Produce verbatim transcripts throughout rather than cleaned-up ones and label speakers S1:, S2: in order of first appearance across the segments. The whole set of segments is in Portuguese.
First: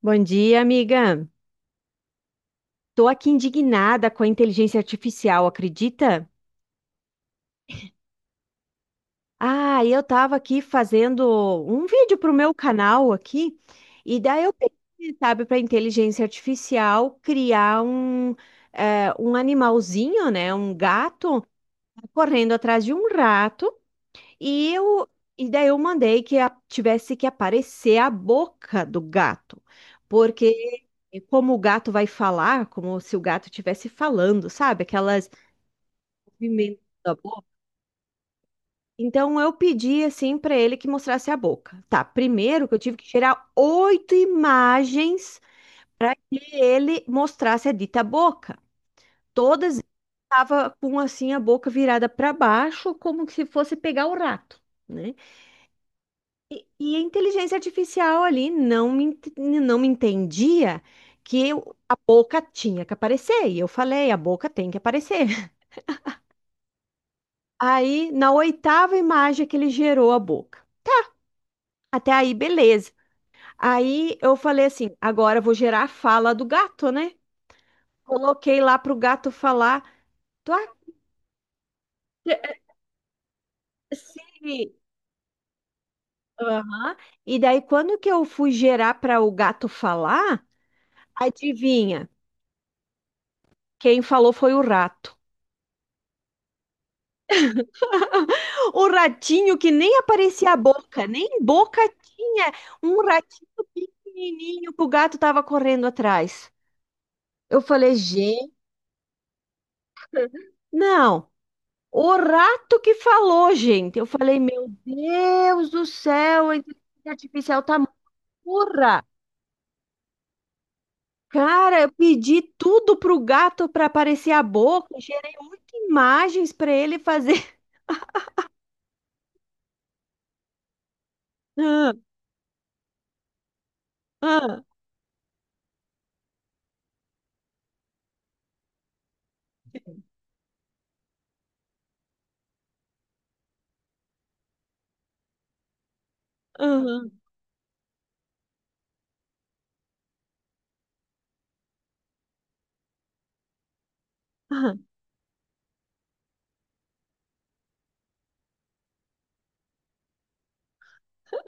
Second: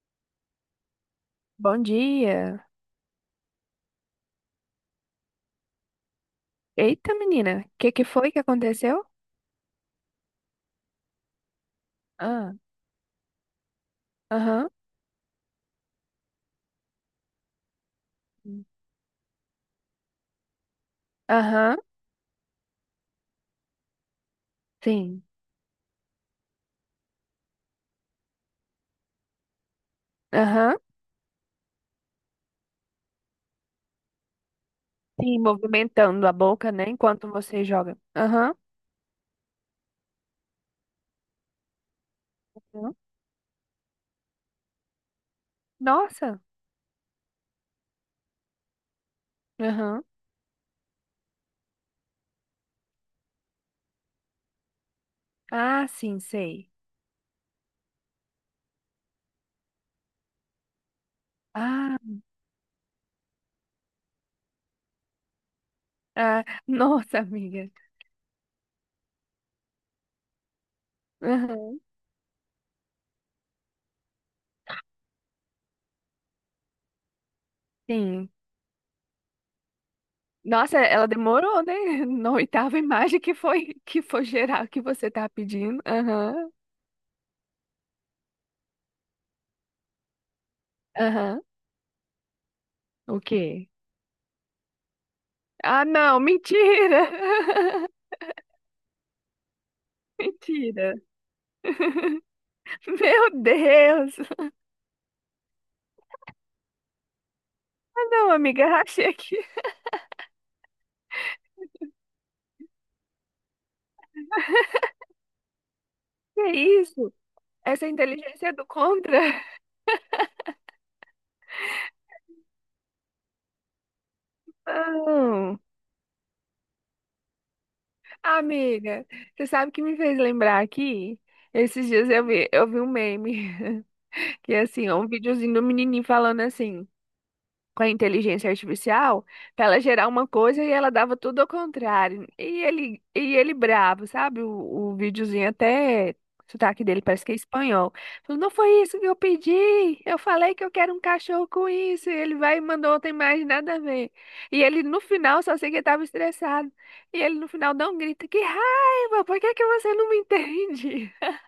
S1: Bom dia, amiga.
S2: Bom dia.
S1: Tô aqui indignada com a inteligência artificial, acredita?
S2: Eita, menina, o que que foi que aconteceu?
S1: Ah, eu tava aqui fazendo um vídeo pro
S2: Ah,
S1: meu canal aqui, e daí eu
S2: aham,
S1: pedi, sabe, para inteligência artificial criar um, eh, um animalzinho, né, um gato
S2: aham,
S1: correndo atrás de um rato. E eu,
S2: sim,
S1: e daí eu mandei que a- tivesse que aparecer a boca do gato,
S2: aham,
S1: porque como o gato vai falar, como se o gato estivesse falando, sabe? Aquelas
S2: sim, movimentando a boca,
S1: movimentos
S2: né,
S1: da
S2: enquanto
S1: boca.
S2: você joga. Aham,
S1: Então eu pedi assim para ele que mostrasse a boca. Tá, primeiro que eu
S2: aham.
S1: tive que tirar oito imagens para que
S2: Nossa,
S1: ele mostrasse a dita boca. Todas
S2: aham,
S1: estavam com assim a boca virada para baixo, como se fosse pegar o rato, né?
S2: ah, sim, sei.
S1: E a inteligência artificial ali não me, ent- não me entendia que eu- a
S2: Ah,
S1: boca tinha que aparecer. E eu falei, a boca tem que aparecer.
S2: ah, nossa, amiga,
S1: Aí, na oitava imagem que ele gerou a boca.
S2: aham,
S1: Até aí, beleza. Aí eu falei assim, agora eu vou gerar a fala do gato, né?
S2: sim.
S1: Coloquei lá pro gato falar. Tu ac-
S2: Nossa, ela demorou, né, na oitava imagem que foi, que foi geral
S1: se-
S2: que você tá pedindo. Aham,
S1: Aham. E daí, quando que eu fui gerar para o gato falar,
S2: aham,
S1: adivinha?
S2: o quê?
S1: Quem falou foi o rato.
S2: Ah, não, mentira!
S1: O ratinho que nem aparecia a
S2: Mentira.
S1: boca, nem boca tinha. Um
S2: Meu
S1: ratinho
S2: Deus!
S1: pequenininho que o gato tava correndo atrás. Eu falei,
S2: Ah, não,
S1: gente,
S2: amiga, rachei aqui.
S1: não. O rato que falou, gente. Eu falei, meu Deus do
S2: Que
S1: céu,
S2: é
S1: a inteligência
S2: isso?
S1: artificial tá
S2: Essa inteligência é do
S1: burra.
S2: contra?
S1: Cara, eu pedi tudo pro gato para aparecer a boca, gerei
S2: Não.
S1: oito imagens para ele fazer.
S2: Amiga, você sabe o que me fez lembrar aqui? Esses
S1: Ah,
S2: dias eu vi, eu vi um meme, que é
S1: ah,
S2: assim, é um videozinho do menininho falando assim. Com a inteligência artificial para ela gerar uma coisa e ela dava tudo ao contrário. E ele, e ele bravo, sabe? O, o videozinho até o sotaque dele
S1: aham,
S2: parece que é espanhol. Falou, não foi isso que eu pedi. Eu falei que eu quero um cachorro com isso. E ele vai e mandou outra imagem, nada a ver. E ele
S1: aham.
S2: no final, só sei que ele estava estressado. E ele no final dá um grito, que raiva, por que que você não me entende?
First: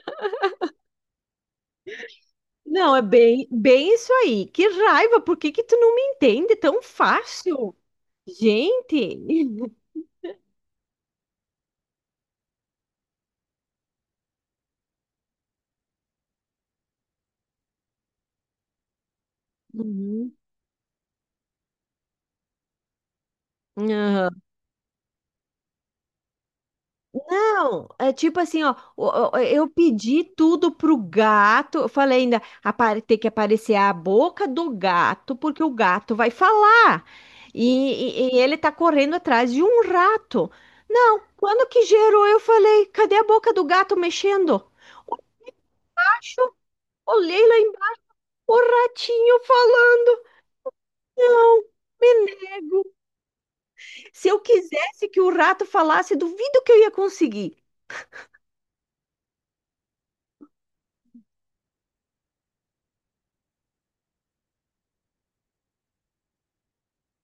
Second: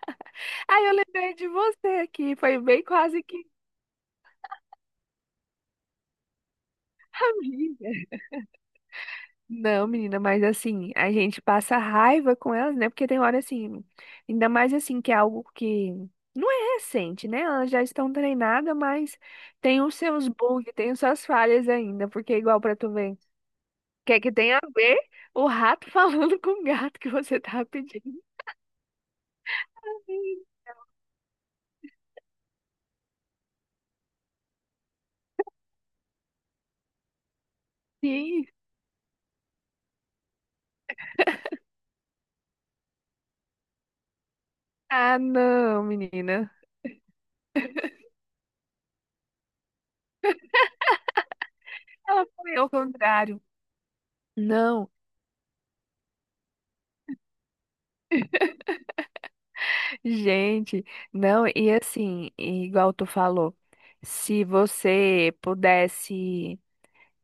S2: Aí eu lembrei de você aqui, foi bem
S1: Não, é
S2: quase que
S1: bem, bem isso aí. Que raiva, por que que tu não me entende tão fácil?
S2: amiga.
S1: Gente.
S2: Não, menina, mas assim, a gente passa raiva com elas, né? Porque tem hora assim, ainda mais assim, que é algo que não é recente, né? Elas já estão treinadas, mas tem os seus
S1: Uhum.
S2: bugs, tem as suas falhas ainda, porque é igual pra tu ver. Quer que
S1: Aham.
S2: tenha a ver o rato falando com o gato que você tá
S1: Não,
S2: pedindo?
S1: é tipo assim, ó, o- o- eu pedi tudo pro gato, eu falei ainda, apare- tem que aparecer a boca do gato, porque o gato vai falar, e, e- e
S2: Sim.
S1: ele tá correndo atrás de um rato. Não, quando que gerou, eu falei, cadê a boca do gato mexendo?
S2: Ah, não, menina.
S1: O Olhei lá embaixo, o ratinho falando. Não, me
S2: Ela foi ao
S1: nego.
S2: contrário.
S1: Se eu
S2: Não.
S1: quisesse que o rato falasse, duvido que eu ia conseguir.
S2: Gente, não, e assim, e igual tu falou, se você pudesse,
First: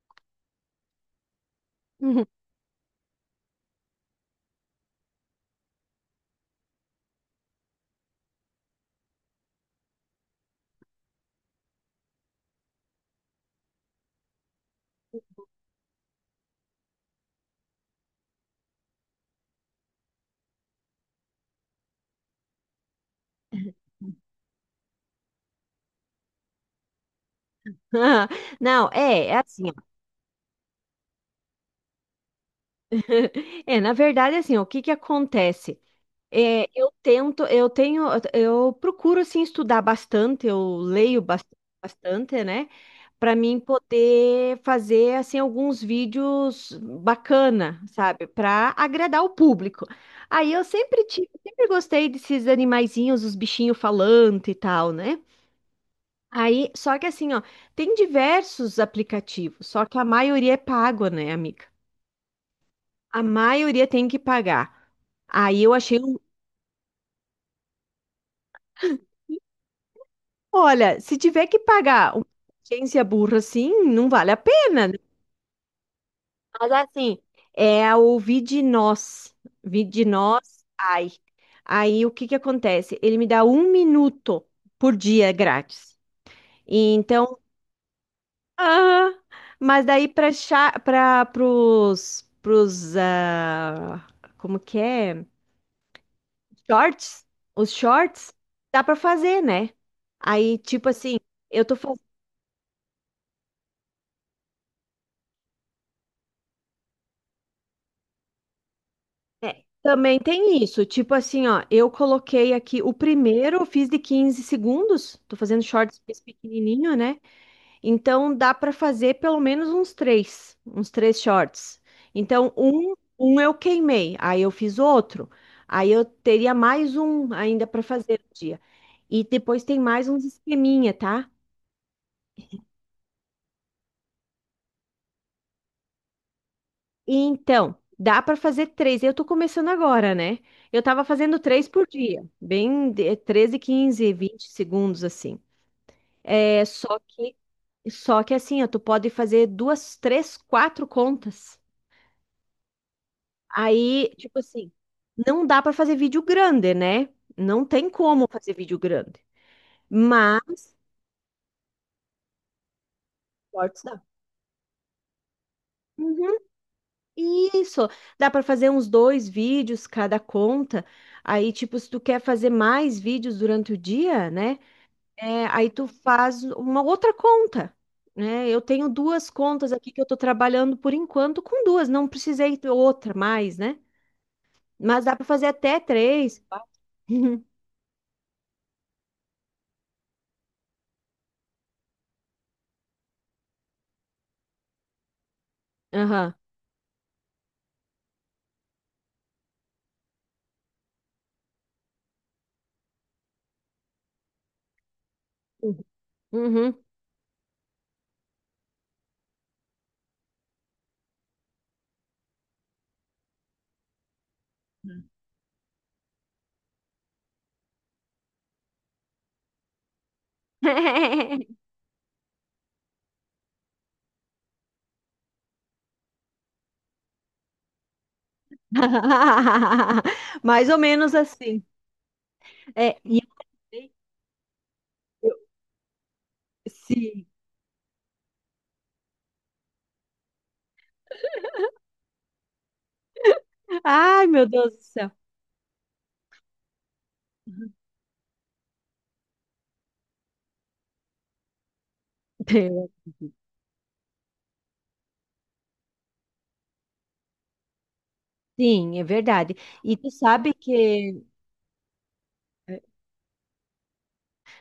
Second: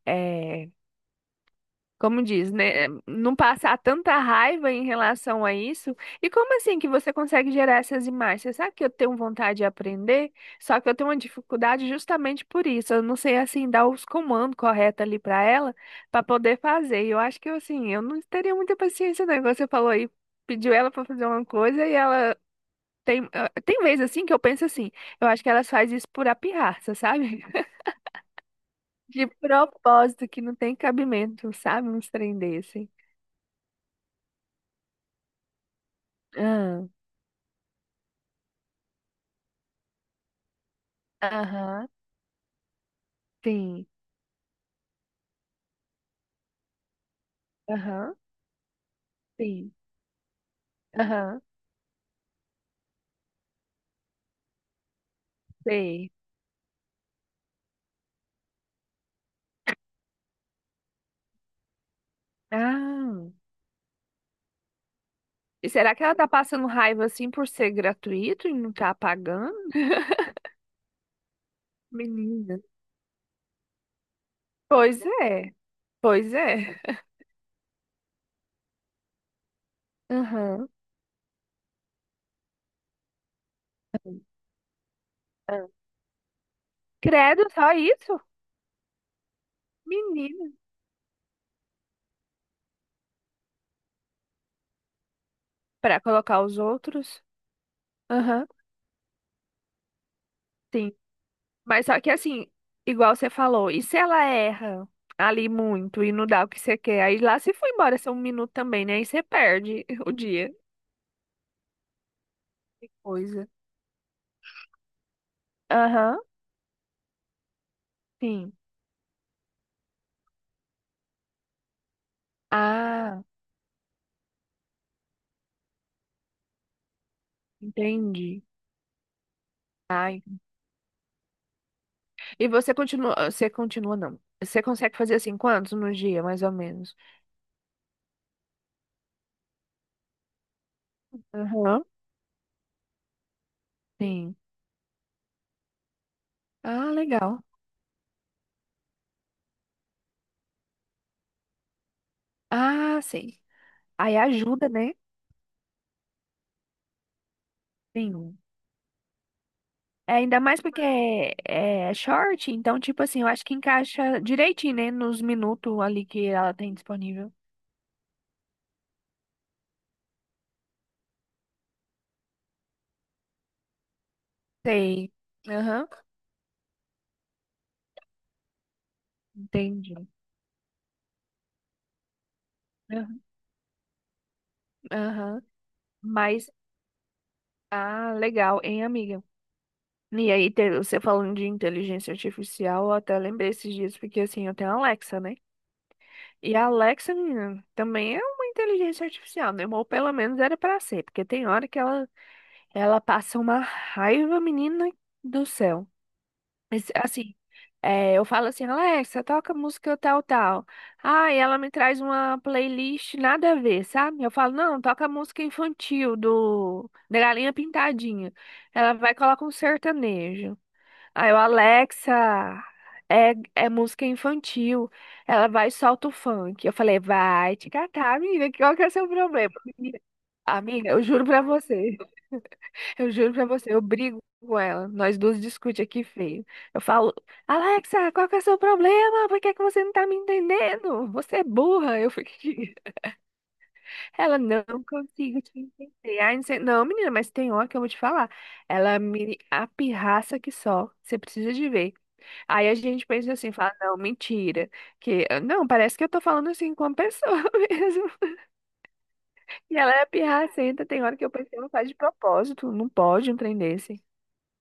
S2: é como diz, né, não passar tanta raiva em relação a isso, e como assim que você consegue gerar essas imagens? Você sabe que eu tenho vontade de aprender, só que eu tenho uma dificuldade justamente por isso, eu não sei, assim, dar os comandos corretos ali para ela, para poder fazer, e eu acho que, assim, eu não teria muita paciência, não, igual você falou aí, pediu ela para fazer uma coisa e ela tem, eh, tem vezes assim que eu penso assim, eu acho que elas fazem isso por pirraça, sabe?
S1: Não, é,
S2: De
S1: é assim, ó.
S2: propósito, que não tem cabimento, sabe? Uns trem desse.
S1: É, na verdade, assim, ó, o que que acontece? É,
S2: Ah,
S1: eu tento, eu tenho, eu procuro assim estudar bastante, eu leio bas-
S2: aham,
S1: bastante, né? Para mim
S2: sim.
S1: poder fazer assim alguns vídeos bacana,
S2: Aham,
S1: sabe? Para agradar o
S2: sim.
S1: público. Aí eu sempre tive,
S2: Aham,
S1: sempre gostei desses animaizinhos, os bichinhos falantes e tal, né?
S2: sei.
S1: Aí, só que assim, ó, tem diversos aplicativos, só que a maioria é pago, né, amiga? A
S2: Ah.
S1: maioria tem que pagar. Aí
S2: E
S1: eu
S2: será
S1: achei
S2: que ela
S1: um
S2: tá passando raiva assim por ser gratuito e não tá pagando?
S1: Olha, se tiver que pagar uma
S2: Menina.
S1: agência burra assim, não vale a pena, né?
S2: Pois é, pois
S1: Mas
S2: é.
S1: assim, é o Vidinós. Vidinós,
S2: Aham.
S1: ai. Aí o que que acontece? Ele me dá um minuto por dia
S2: Ah.
S1: grátis. E então,
S2: Credo, só isso?
S1: ah, mas daí para
S2: Menina.
S1: para pros pros ah, como que é?
S2: Pra colocar os outros?
S1: Shorts, os shorts
S2: Aham.
S1: dá para fazer, né? Aí tipo assim, eu tô
S2: Mas
S1: fazendo
S2: só que assim, igual você falou, e se ela erra ali muito e não dá o que você quer? Aí lá se foi embora só um minuto também, né? Aí você
S1: É.
S2: perde o
S1: Também
S2: dia.
S1: tem isso, tipo assim, ó, eu coloquei aqui
S2: Que
S1: o
S2: coisa.
S1: primeiro, eu fiz de quinze segundos, tô fazendo shorts
S2: Aham,
S1: desse pequenininho, né? Então dá
S2: sim.
S1: pra fazer pelo menos uns três, uns três shorts. Então um,
S2: Ah,
S1: um eu queimei, aí eu fiz outro, aí eu teria mais um ainda pra fazer no
S2: entendi.
S1: dia. E depois tem mais
S2: Ai.
S1: uns esqueminha, tá?
S2: E você continua, você continua não. Você consegue fazer assim quantos no dia, mais ou menos?
S1: Então, dá para fazer três. Eu tô começando agora, né? Eu tava fazendo três
S2: Aham,
S1: por dia, bem de- treze, quinze,
S2: sim.
S1: vinte segundos assim. É,
S2: Ah,
S1: só que
S2: legal.
S1: só que assim, ó, tu pode fazer duas, três, quatro contas.
S2: Ah, sim.
S1: Aí,
S2: Aí
S1: tipo
S2: ajuda,
S1: assim,
S2: né?
S1: não dá para fazer vídeo grande, né? Não tem como
S2: Sim.
S1: fazer vídeo grande.
S2: É, ainda mais
S1: Mas
S2: porque é, é short, então, tipo assim, eu acho que
S1: cortes dá.
S2: encaixa direitinho, né, nos minutos ali que
S1: Uhum.
S2: ela tem disponível.
S1: Isso, dá para fazer uns dois vídeos cada conta. Aí, tipo, se tu quer fazer mais vídeos durante o dia, né?
S2: Sei.
S1: É, aí tu
S2: Aham,
S1: faz uma outra conta, né? Eu tenho duas contas aqui
S2: entendi.
S1: que eu tô trabalhando por enquanto com duas, não precisei ter outra
S2: Aham.
S1: mais, né? Mas dá para
S2: Aham.
S1: fazer até três,
S2: Mas,
S1: quatro.
S2: ah, legal, hein, amiga? E aí, te- você falando de inteligência artificial, eu até lembrei esses dias, porque assim, eu tenho a Alexa, né?
S1: Aham.
S2: E a Alexa, menina, também é uma inteligência artificial, né? Ou pelo menos era pra ser, porque tem hora que ela, ela passa uma raiva, menina do céu.
S1: Uhum.
S2: Mas, assim, é, eu falo assim, Alexa, toca música tal, tal. Ah, e ela me traz uma playlist nada a ver, sabe? Eu falo, não, toca música infantil do da Galinha Pintadinha. Ela vai e coloca um sertanejo. Aí eu, Alexa, é, é música infantil. Ela vai e solta o funk. Eu falei, vai te catar, amiga, qual que é o seu problema? Menina,
S1: Mais ou
S2: amiga, eu
S1: menos
S2: juro pra
S1: assim.
S2: você.
S1: É,
S2: Eu
S1: e eu,
S2: juro pra você, eu brigo com ela. Nós
S1: eu-
S2: duas discute aqui feio. Eu falo,
S1: sim.
S2: Alexa, qual que é o seu problema? Por que que você não tá me entendendo? Você é burra. Eu fico aqui.
S1: Ai,
S2: Ela,
S1: meu
S2: não
S1: Deus do céu.
S2: consigo te entender. Aí, não sei- não, menina, mas tem hora que eu vou te falar. Ela me apirraça que só. Você precisa de ver. Aí a gente pensa assim, fala, não, mentira. Que, não, parece que eu tô falando assim com uma pessoa mesmo.
S1: Sim, é verdade.
S2: E ela
S1: E
S2: é
S1: tu sabe
S2: pirracenta. Tem hora
S1: que
S2: que eu pensei, não faz de propósito.
S1: é,
S2: Não pode um trem desse.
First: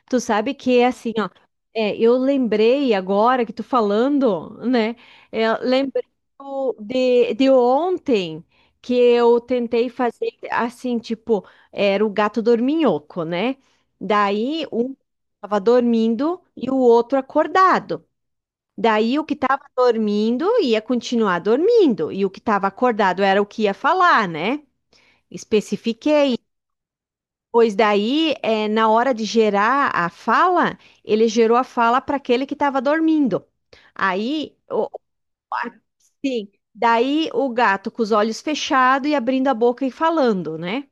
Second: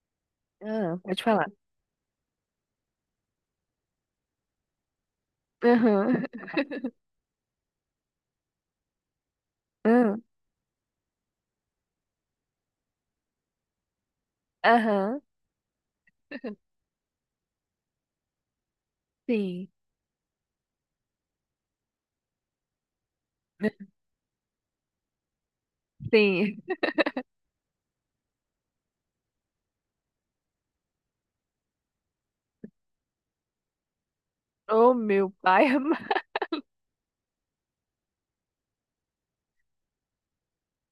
S1: Tu sabe que é
S2: Ah,
S1: assim,
S2: pode
S1: ó.
S2: falar.
S1: É, eu lembrei agora que tu falando, né? é, lembrei
S2: Aham.
S1: do- de, de ontem que eu tentei
S2: Aham.
S1: fazer assim, tipo, era o gato dorminhoco, né? Daí um
S2: Aham.
S1: tava dormindo e o outro acordado. Daí o que tava
S2: Sim.
S1: dormindo ia continuar dormindo e o que tava acordado era o que ia falar, né? Especifiquei.
S2: Sim.
S1: Pois daí, é, na hora de gerar a fala, ele gerou a fala para aquele que estava dormindo. Aí, o,
S2: Oh, meu pai
S1: a-
S2: amado.
S1: sim, daí o gato com os olhos fechados e abrindo a boca e falando, né?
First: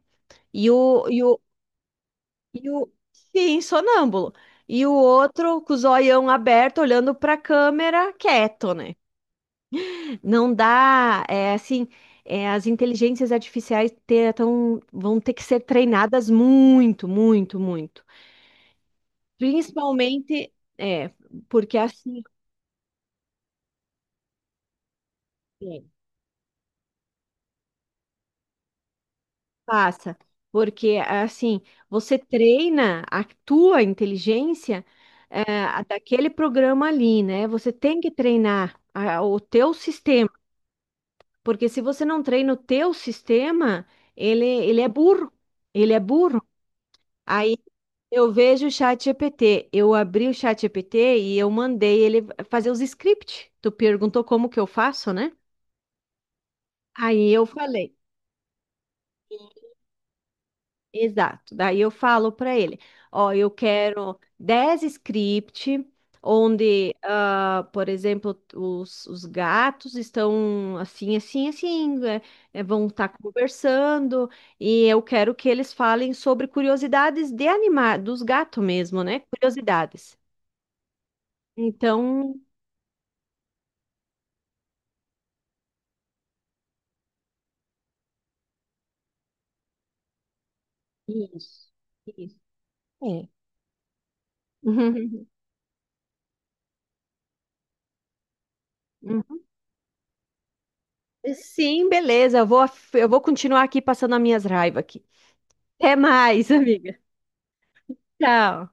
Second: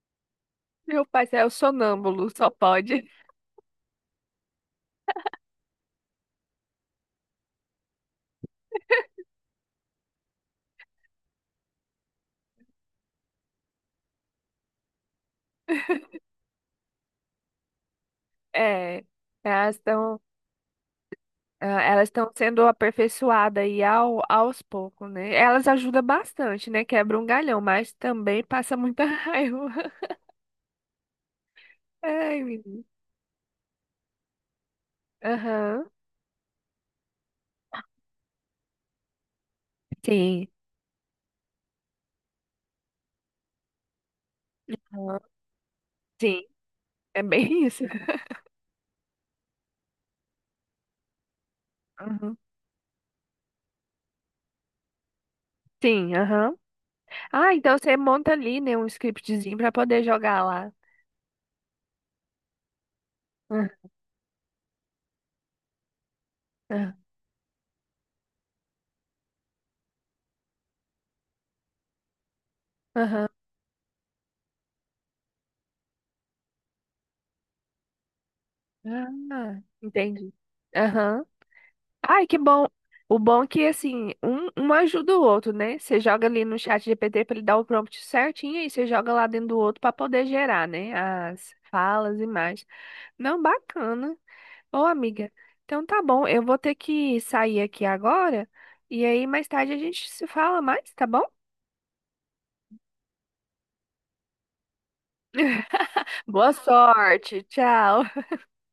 S1: E
S2: Meu
S1: o, e
S2: pai
S1: o,
S2: é o sonâmbulo, só
S1: e o,
S2: pode.
S1: sim, sonâmbulo. E o outro com os olhão aberto, olhando para a câmera, quieto, né? Não dá, é assim, é, as inteligências artificiais te- tão- vão ter que ser treinadas muito, muito, muito.
S2: É. Elas estão,
S1: Principalmente, é, porque
S2: elas
S1: assim,
S2: estão sendo aperfeiçoadas aí ao, aos poucos, né? Elas
S1: é,
S2: ajudam bastante, né? Quebra um galhão, mas também passa muita raiva.
S1: passa, porque assim, você
S2: Ai, menino.
S1: treina a tua inteligência, é, a
S2: Aham.
S1: daquele programa ali, né? Você tem que treinar a- o teu sistema,
S2: Sim.
S1: porque se você não treina o teu sistema, ele, ele é
S2: Aham.
S1: burro, ele é
S2: Sim.
S1: burro.
S2: É
S1: Aí
S2: bem isso.
S1: eu vejo o chat G P T, eu abri o chat G P T e eu mandei ele
S2: Uhum.
S1: fazer os scripts. Tu perguntou como que eu faço, né?
S2: Sim, aham.
S1: Aí eu
S2: Ah, então
S1: falei.
S2: você monta ali, né, um scriptzinho pra poder jogar lá.
S1: Exato. Daí eu falo para ele, ó, eu quero dez script
S2: Aham.
S1: onde, ah, por exemplo, os, os gatos estão assim, assim, assim, é, é, vão estar
S2: Aham.
S1: conversando, e eu quero que eles falem sobre curiosidades de animar, dos gatos mesmo, né?
S2: Ah,
S1: Curiosidades.
S2: entendi. Aham. Ai, que
S1: Então,
S2: bom. O bom é que, assim, um, um ajuda o outro, né? Você joga ali no chat G P T para ele dar o prompt certinho e você joga lá dentro do outro para poder gerar, né? As
S1: isso,
S2: falas e
S1: isso.
S2: mais.
S1: É.
S2: Não, bacana. Ô, amiga, então tá bom. Eu vou ter que sair aqui agora e aí
S1: Uhum.
S2: mais tarde a gente se fala mais, tá bom?
S1: Sim, beleza. Eu vou, eu vou continuar aqui passando as minhas raivas aqui. Até mais,
S2: Boa
S1: amiga.
S2: sorte. Tchau.
S1: Tchau.